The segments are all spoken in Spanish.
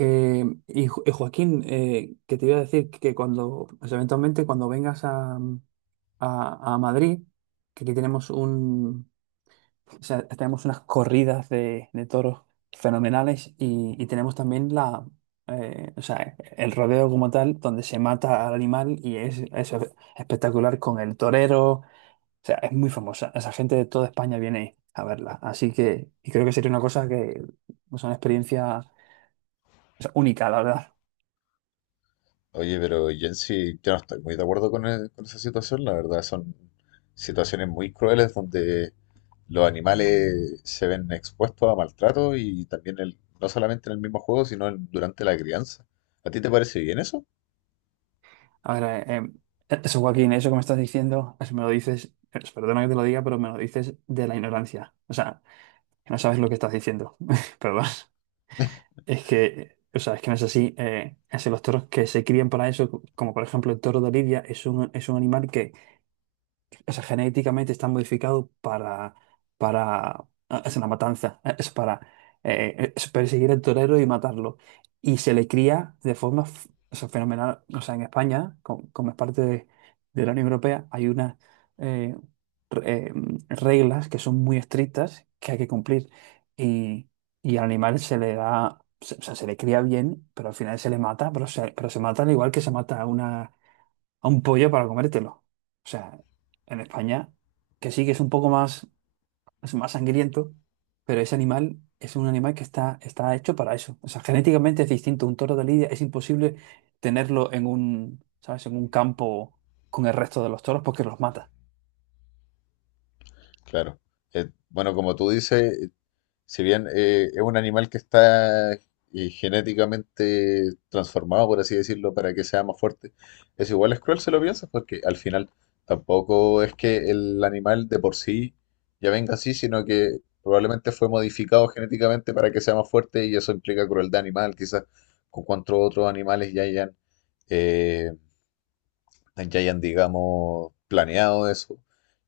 Y Joaquín, que te iba a decir que cuando, pues, eventualmente cuando vengas a, a Madrid, que aquí tenemos un, o sea, tenemos unas corridas de toros fenomenales y tenemos también la, o sea, el rodeo como tal, donde se mata al animal y es espectacular con el torero, o sea, es muy famosa, esa gente de toda España viene a verla, así que y creo que sería una cosa que, es una experiencia, o sea, única, la verdad. Oye, pero yo sí, yo no estoy muy de acuerdo con, con esa situación, la verdad. Son situaciones muy crueles donde los animales se ven expuestos a maltrato, y también el, no solamente en el mismo juego, sino durante la crianza. ¿A ti te parece bien eso? A ver, eso, Joaquín, eso que me estás diciendo, eso me lo dices, perdona que te lo diga, pero me lo dices de la ignorancia. O sea, que no sabes lo que estás diciendo. Perdón. Es que, o sea, es que no es así. Es que los toros que se crían para eso, como por ejemplo el toro de Lidia, es un animal que o sea, genéticamente está modificado no, es una matanza, es para es perseguir al torero y matarlo. Y se le cría de forma o sea, fenomenal. O sea, en España, como, es parte de la Unión Europea, hay unas eh, re- eh, reglas que son muy estrictas que hay que cumplir. Y, y al animal se le da, o sea, se le cría bien, pero al final se le mata, pero se mata al igual que se mata a una a un pollo para comértelo. O sea, en España, que sí que es un poco más, es más sangriento, pero ese animal es un animal que está hecho para eso. O sea, genéticamente es distinto. Un toro de lidia es imposible tenerlo en un, ¿sabes? En un campo con el resto de los toros porque los mata. Claro. Bueno, como tú dices, si bien es un animal que está genéticamente transformado, por así decirlo, para que sea más fuerte, es igual es cruel si lo piensas, porque al final tampoco es que el animal de por sí ya venga así, sino que probablemente fue modificado genéticamente para que sea más fuerte, y eso implica crueldad animal. Quizás con cuantos otros animales eh, ya hayan, digamos, planeado eso.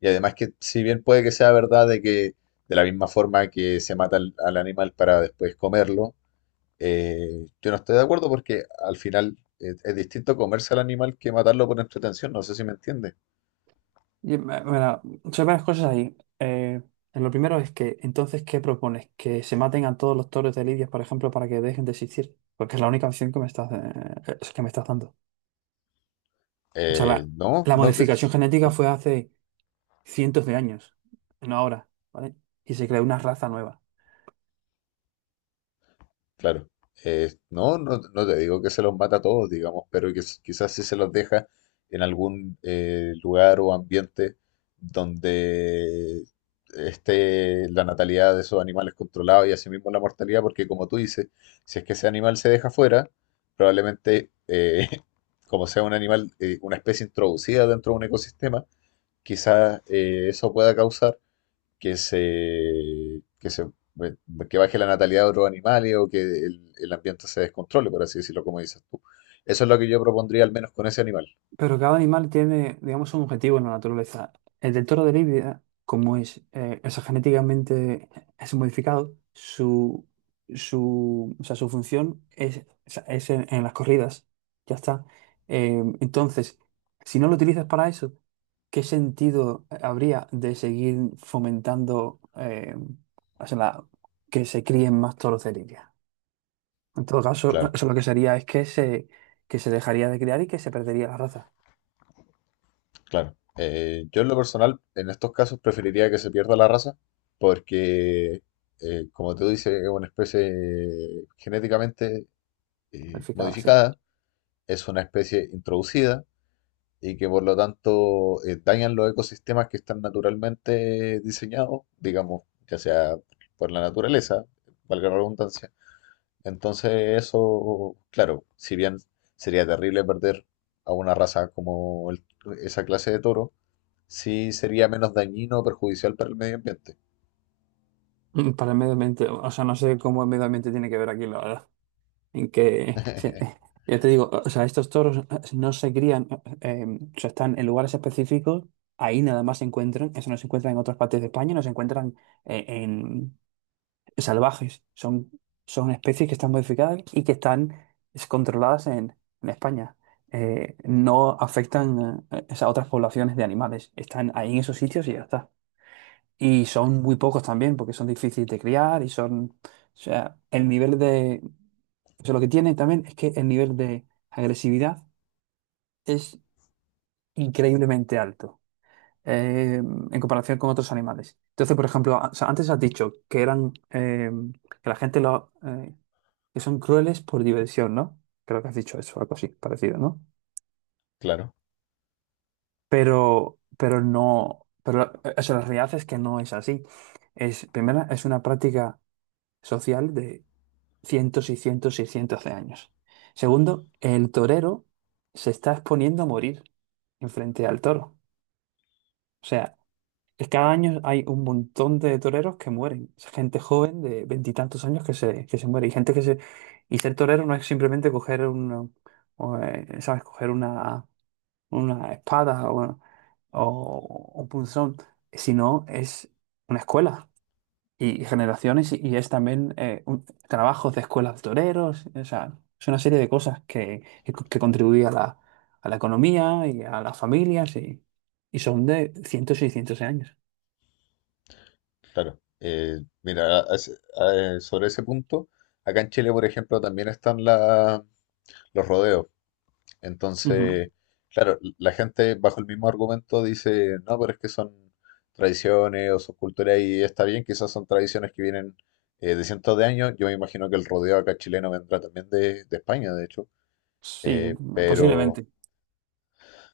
Y además que si bien puede que sea verdad de que de la misma forma que se mata al animal para después comerlo, yo no estoy de acuerdo, porque al final es distinto comerse al animal que matarlo por entretención, no sé si me entiende. Y, me- me da- Son varias cosas ahí. Lo primero es que, entonces, ¿qué propones? ¿Que se maten a todos los toros de lidia, por ejemplo, para que dejen de existir? Porque es la única opción que me estás dando. O sea, la, No, la no que... modificación genética fue hace cientos de años, no ahora, ¿vale? Y se creó una raza nueva. Claro. No, no, no te digo que se los mata a todos, digamos, pero que quizás sí se los deja en algún lugar o ambiente donde esté la natalidad de esos animales controlada y asimismo la mortalidad, porque como tú dices, si es que ese animal se deja fuera, probablemente, como sea un animal, una especie introducida dentro de un ecosistema, quizás eso pueda causar que se, que se, eh, que baje la natalidad de otros animales, o que el ambiente se descontrole, por así decirlo, como dices tú. Eso es lo que yo propondría, al menos con ese animal. Pero cada animal tiene, digamos, un objetivo en la naturaleza. El del toro de Lidia, como es, o sea, genéticamente es modificado, o sea, su función es, o sea, es en las corridas. Ya está. Entonces, si no lo utilizas para eso, ¿qué sentido habría de seguir fomentando o sea, que se críen más toros de Lidia? En todo caso, Claro, eso lo que sería es que que se dejaría de criar y que se perdería la raza. claro. Yo en lo personal, en estos casos, preferiría que se pierda la raza, porque, como te dice, es una especie genéticamente Planificado, sí. modificada, es una especie introducida, y que por lo tanto dañan los ecosistemas que están naturalmente diseñados, digamos, ya sea por la naturaleza, valga la redundancia. Entonces eso, claro, si bien sería terrible perder a una raza como esa clase de toro, sí sería menos dañino o perjudicial para el medio ambiente. Para el medio ambiente, o sea, no sé cómo el medio ambiente tiene que ver aquí, la verdad. En que, ya te digo, o sea, estos toros no se crían, o sea, están en lugares específicos, ahí nada más se encuentran, eso no se encuentra en otras partes de España, no se encuentran eh, en, salvajes, son, son especies que están modificadas y que están es, controladas en España. No afectan o sea, a otras poblaciones de animales, están ahí en esos sitios y ya está. Y son muy pocos también, porque son difíciles de criar y son, o sea, el nivel de, o sea, lo que tienen también es que el nivel de agresividad es increíblemente alto en comparación con otros animales. Entonces, por ejemplo, o sea, antes has dicho que eran, que la gente lo, que son crueles por diversión, ¿no? Creo que has dicho eso, algo así, parecido, ¿no? Claro, Pero o sea, la realidad es que no es así. Es, primero, es una práctica social cientos y cientos y cientos de años. Segundo, el torero se está exponiendo a morir enfrente al toro. O sea, es cada año hay un montón de toreros que mueren. Es gente joven de veintitantos años que se muere. Y gente que se. Y ser torero no es simplemente coger un, ¿sabes? Coger una espada o un punzón, sino es una escuela y generaciones y es también trabajos de escuelas de toreros, o sea, es una serie de cosas que contribuye a la economía y a las familias y son de cientos y cientos de años. claro. Mira, sobre ese punto, acá en Chile, por ejemplo, también están los rodeos. Ujú. Entonces, claro, la gente bajo el mismo argumento dice, no, pero es que son tradiciones o son culturas y está bien, quizás son tradiciones que vienen de cientos de años. Yo me imagino que el rodeo acá chileno vendrá también de España, de hecho, Sí, pero... posiblemente.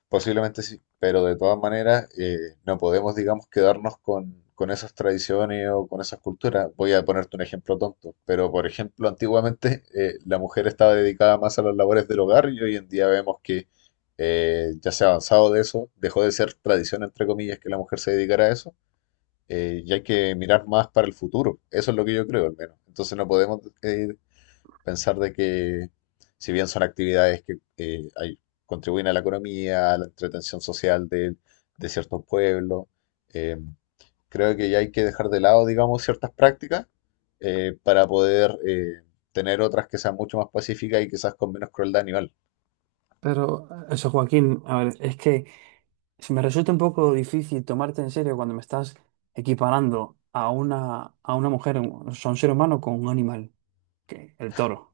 Posiblemente sí, pero de todas maneras no podemos, digamos, quedarnos con esas tradiciones o con esas culturas. Voy a ponerte un ejemplo tonto, pero por ejemplo, antiguamente la mujer estaba dedicada más a las labores del hogar, y hoy en día vemos que ya se ha avanzado de eso, dejó de ser tradición, entre comillas, que la mujer se dedicara a eso. Y hay que mirar más para el futuro. Eso es lo que yo creo, al menos. Entonces no podemos pensar de que, si bien son actividades que contribuyen a la economía, a la entretención social de ciertos pueblos, eh, creo que ya hay que dejar de lado, digamos, ciertas prácticas para poder tener otras que sean mucho más pacíficas y quizás con menos crueldad animal. Pero eso, Joaquín, a ver, es que se me resulta un poco difícil tomarte en serio cuando me estás equiparando a una mujer, o sea, un ser humano con un animal, que el toro.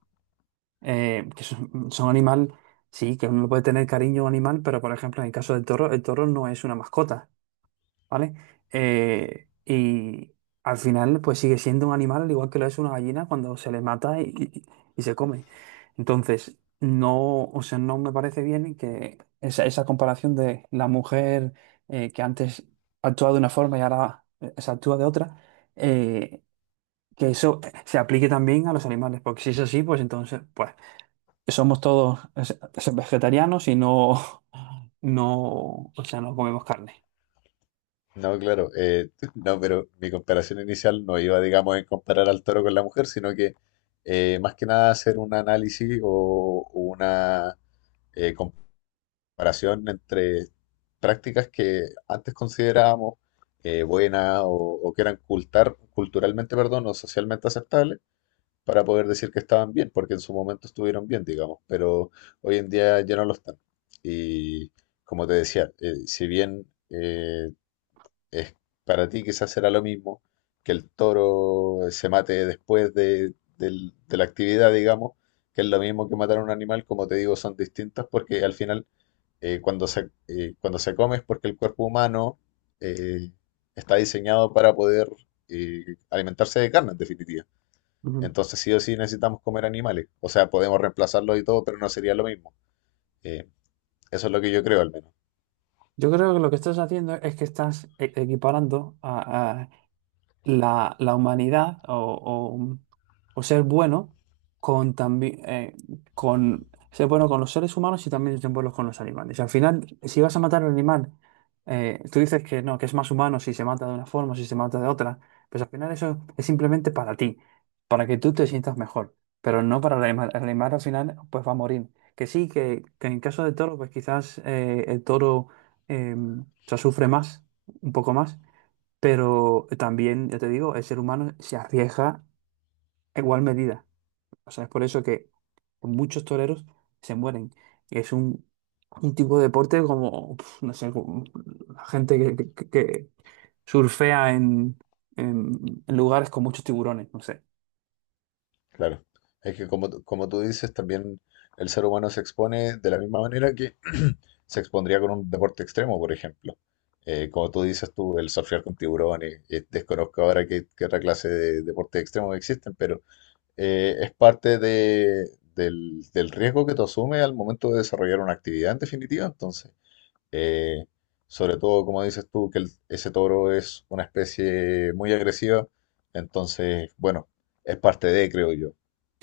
Son animal, sí, que uno puede tener cariño a un animal, pero por ejemplo, en el caso del toro, el toro no es una mascota, ¿vale? Y al final, pues sigue siendo un animal, al igual que lo es una gallina cuando se le mata y y se come. Entonces, no, o sea, no me parece bien que esa comparación de la mujer que antes actuaba de una forma y ahora se actúa de otra, eh, que eso se aplique también a los animales, porque si es así, pues entonces, pues somos todos vegetarianos no, o sea, no comemos carne. No, claro, no, pero mi comparación inicial no iba, digamos, en comparar al toro con la mujer, sino que más que nada hacer un análisis o una comparación entre prácticas que antes considerábamos buenas o que eran culturalmente, perdón, o socialmente aceptables, para poder decir que estaban bien, porque en su momento estuvieron bien, digamos, pero hoy en día ya no lo están. Y como te decía, si bien es para ti quizás será lo mismo que el toro se mate después de la actividad, digamos, que es lo mismo que matar a un animal, como te digo, son distintas, porque al final cuando se come es porque el cuerpo humano eh, está diseñado para poder eh, alimentarse de carne, en definitiva. Ujú. Entonces sí o sí necesitamos comer animales. O sea, podemos reemplazarlos y todo, pero no sería lo mismo. Eh, Eso es lo que yo creo, al menos. Yo creo que lo que estás haciendo es que estás equiparando la, la humanidad o- o ser bueno con también con ser bueno con los seres humanos y también ser bueno con los animales. Al final, si vas a matar al animal, tú dices que no, que es más humano si se mata de una forma, si se mata de otra, pues al final eso es simplemente para ti, para que tú te sientas mejor, pero no para el animal. El animal al final pues va a morir. Que sí, que en caso del toro, pues quizás el toro eh, se sufre más, un poco más, pero también, yo te digo, el ser humano se arriesga a igual medida. O sea, es por eso que muchos toreros se mueren. Es un tipo de deporte como, pf, no sé, como la gente que surfea en, en lugares con muchos tiburones, no sé. Claro. Es que como, como tú dices, también el ser humano se expone de la misma manera que se expondría con un deporte extremo, por ejemplo. Como tú dices tú, el surfear con tiburones. Desconozco ahora qué, qué otra clase de deportes extremos existen, pero es parte de, del, del riesgo que tú asumes al momento de desarrollar una actividad, en definitiva. Entonces, eh, sobre todo, como dices tú, que ese toro es una especie muy agresiva, entonces, bueno, es parte de, creo yo.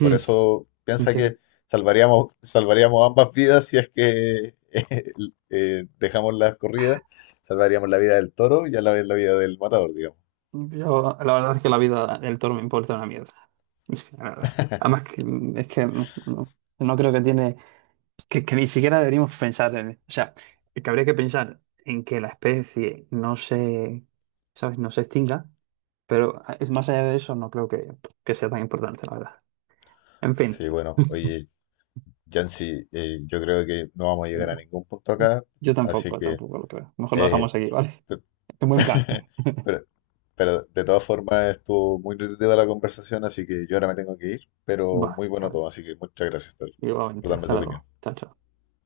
Por eso piensa que ¿Entiendes? salvaríamos, salvaríamos ambas vidas si es que dejamos las corridas, salvaríamos la vida del toro y a la vez la vida del matador, digamos. Yo, la verdad es que la vida del toro me importa una mierda. Sí, la verdad. Además, que, es que no creo que tiene. Que ni siquiera deberíamos pensar en... O sea, que habría que pensar en que la especie no se, ¿sabes? No se extinga, pero ah, es más allá de eso no creo que sea tan importante, la verdad. En fin, Sí, bueno, oye, Yancy, yo creo que no vamos a llegar a venga, ningún punto acá, yo así tampoco, que, tampoco lo creo. Mejor lo eh, dejamos aquí, ¿vale? En buen plan. pero, pero de todas formas estuvo muy nutritiva la conversación, así que yo ahora me tengo que ir, pero Va, muy bueno ¿sabes? todo, así que muchas gracias, Tori, por Igualmente, darme hasta tu opinión. luego. Chao, chao.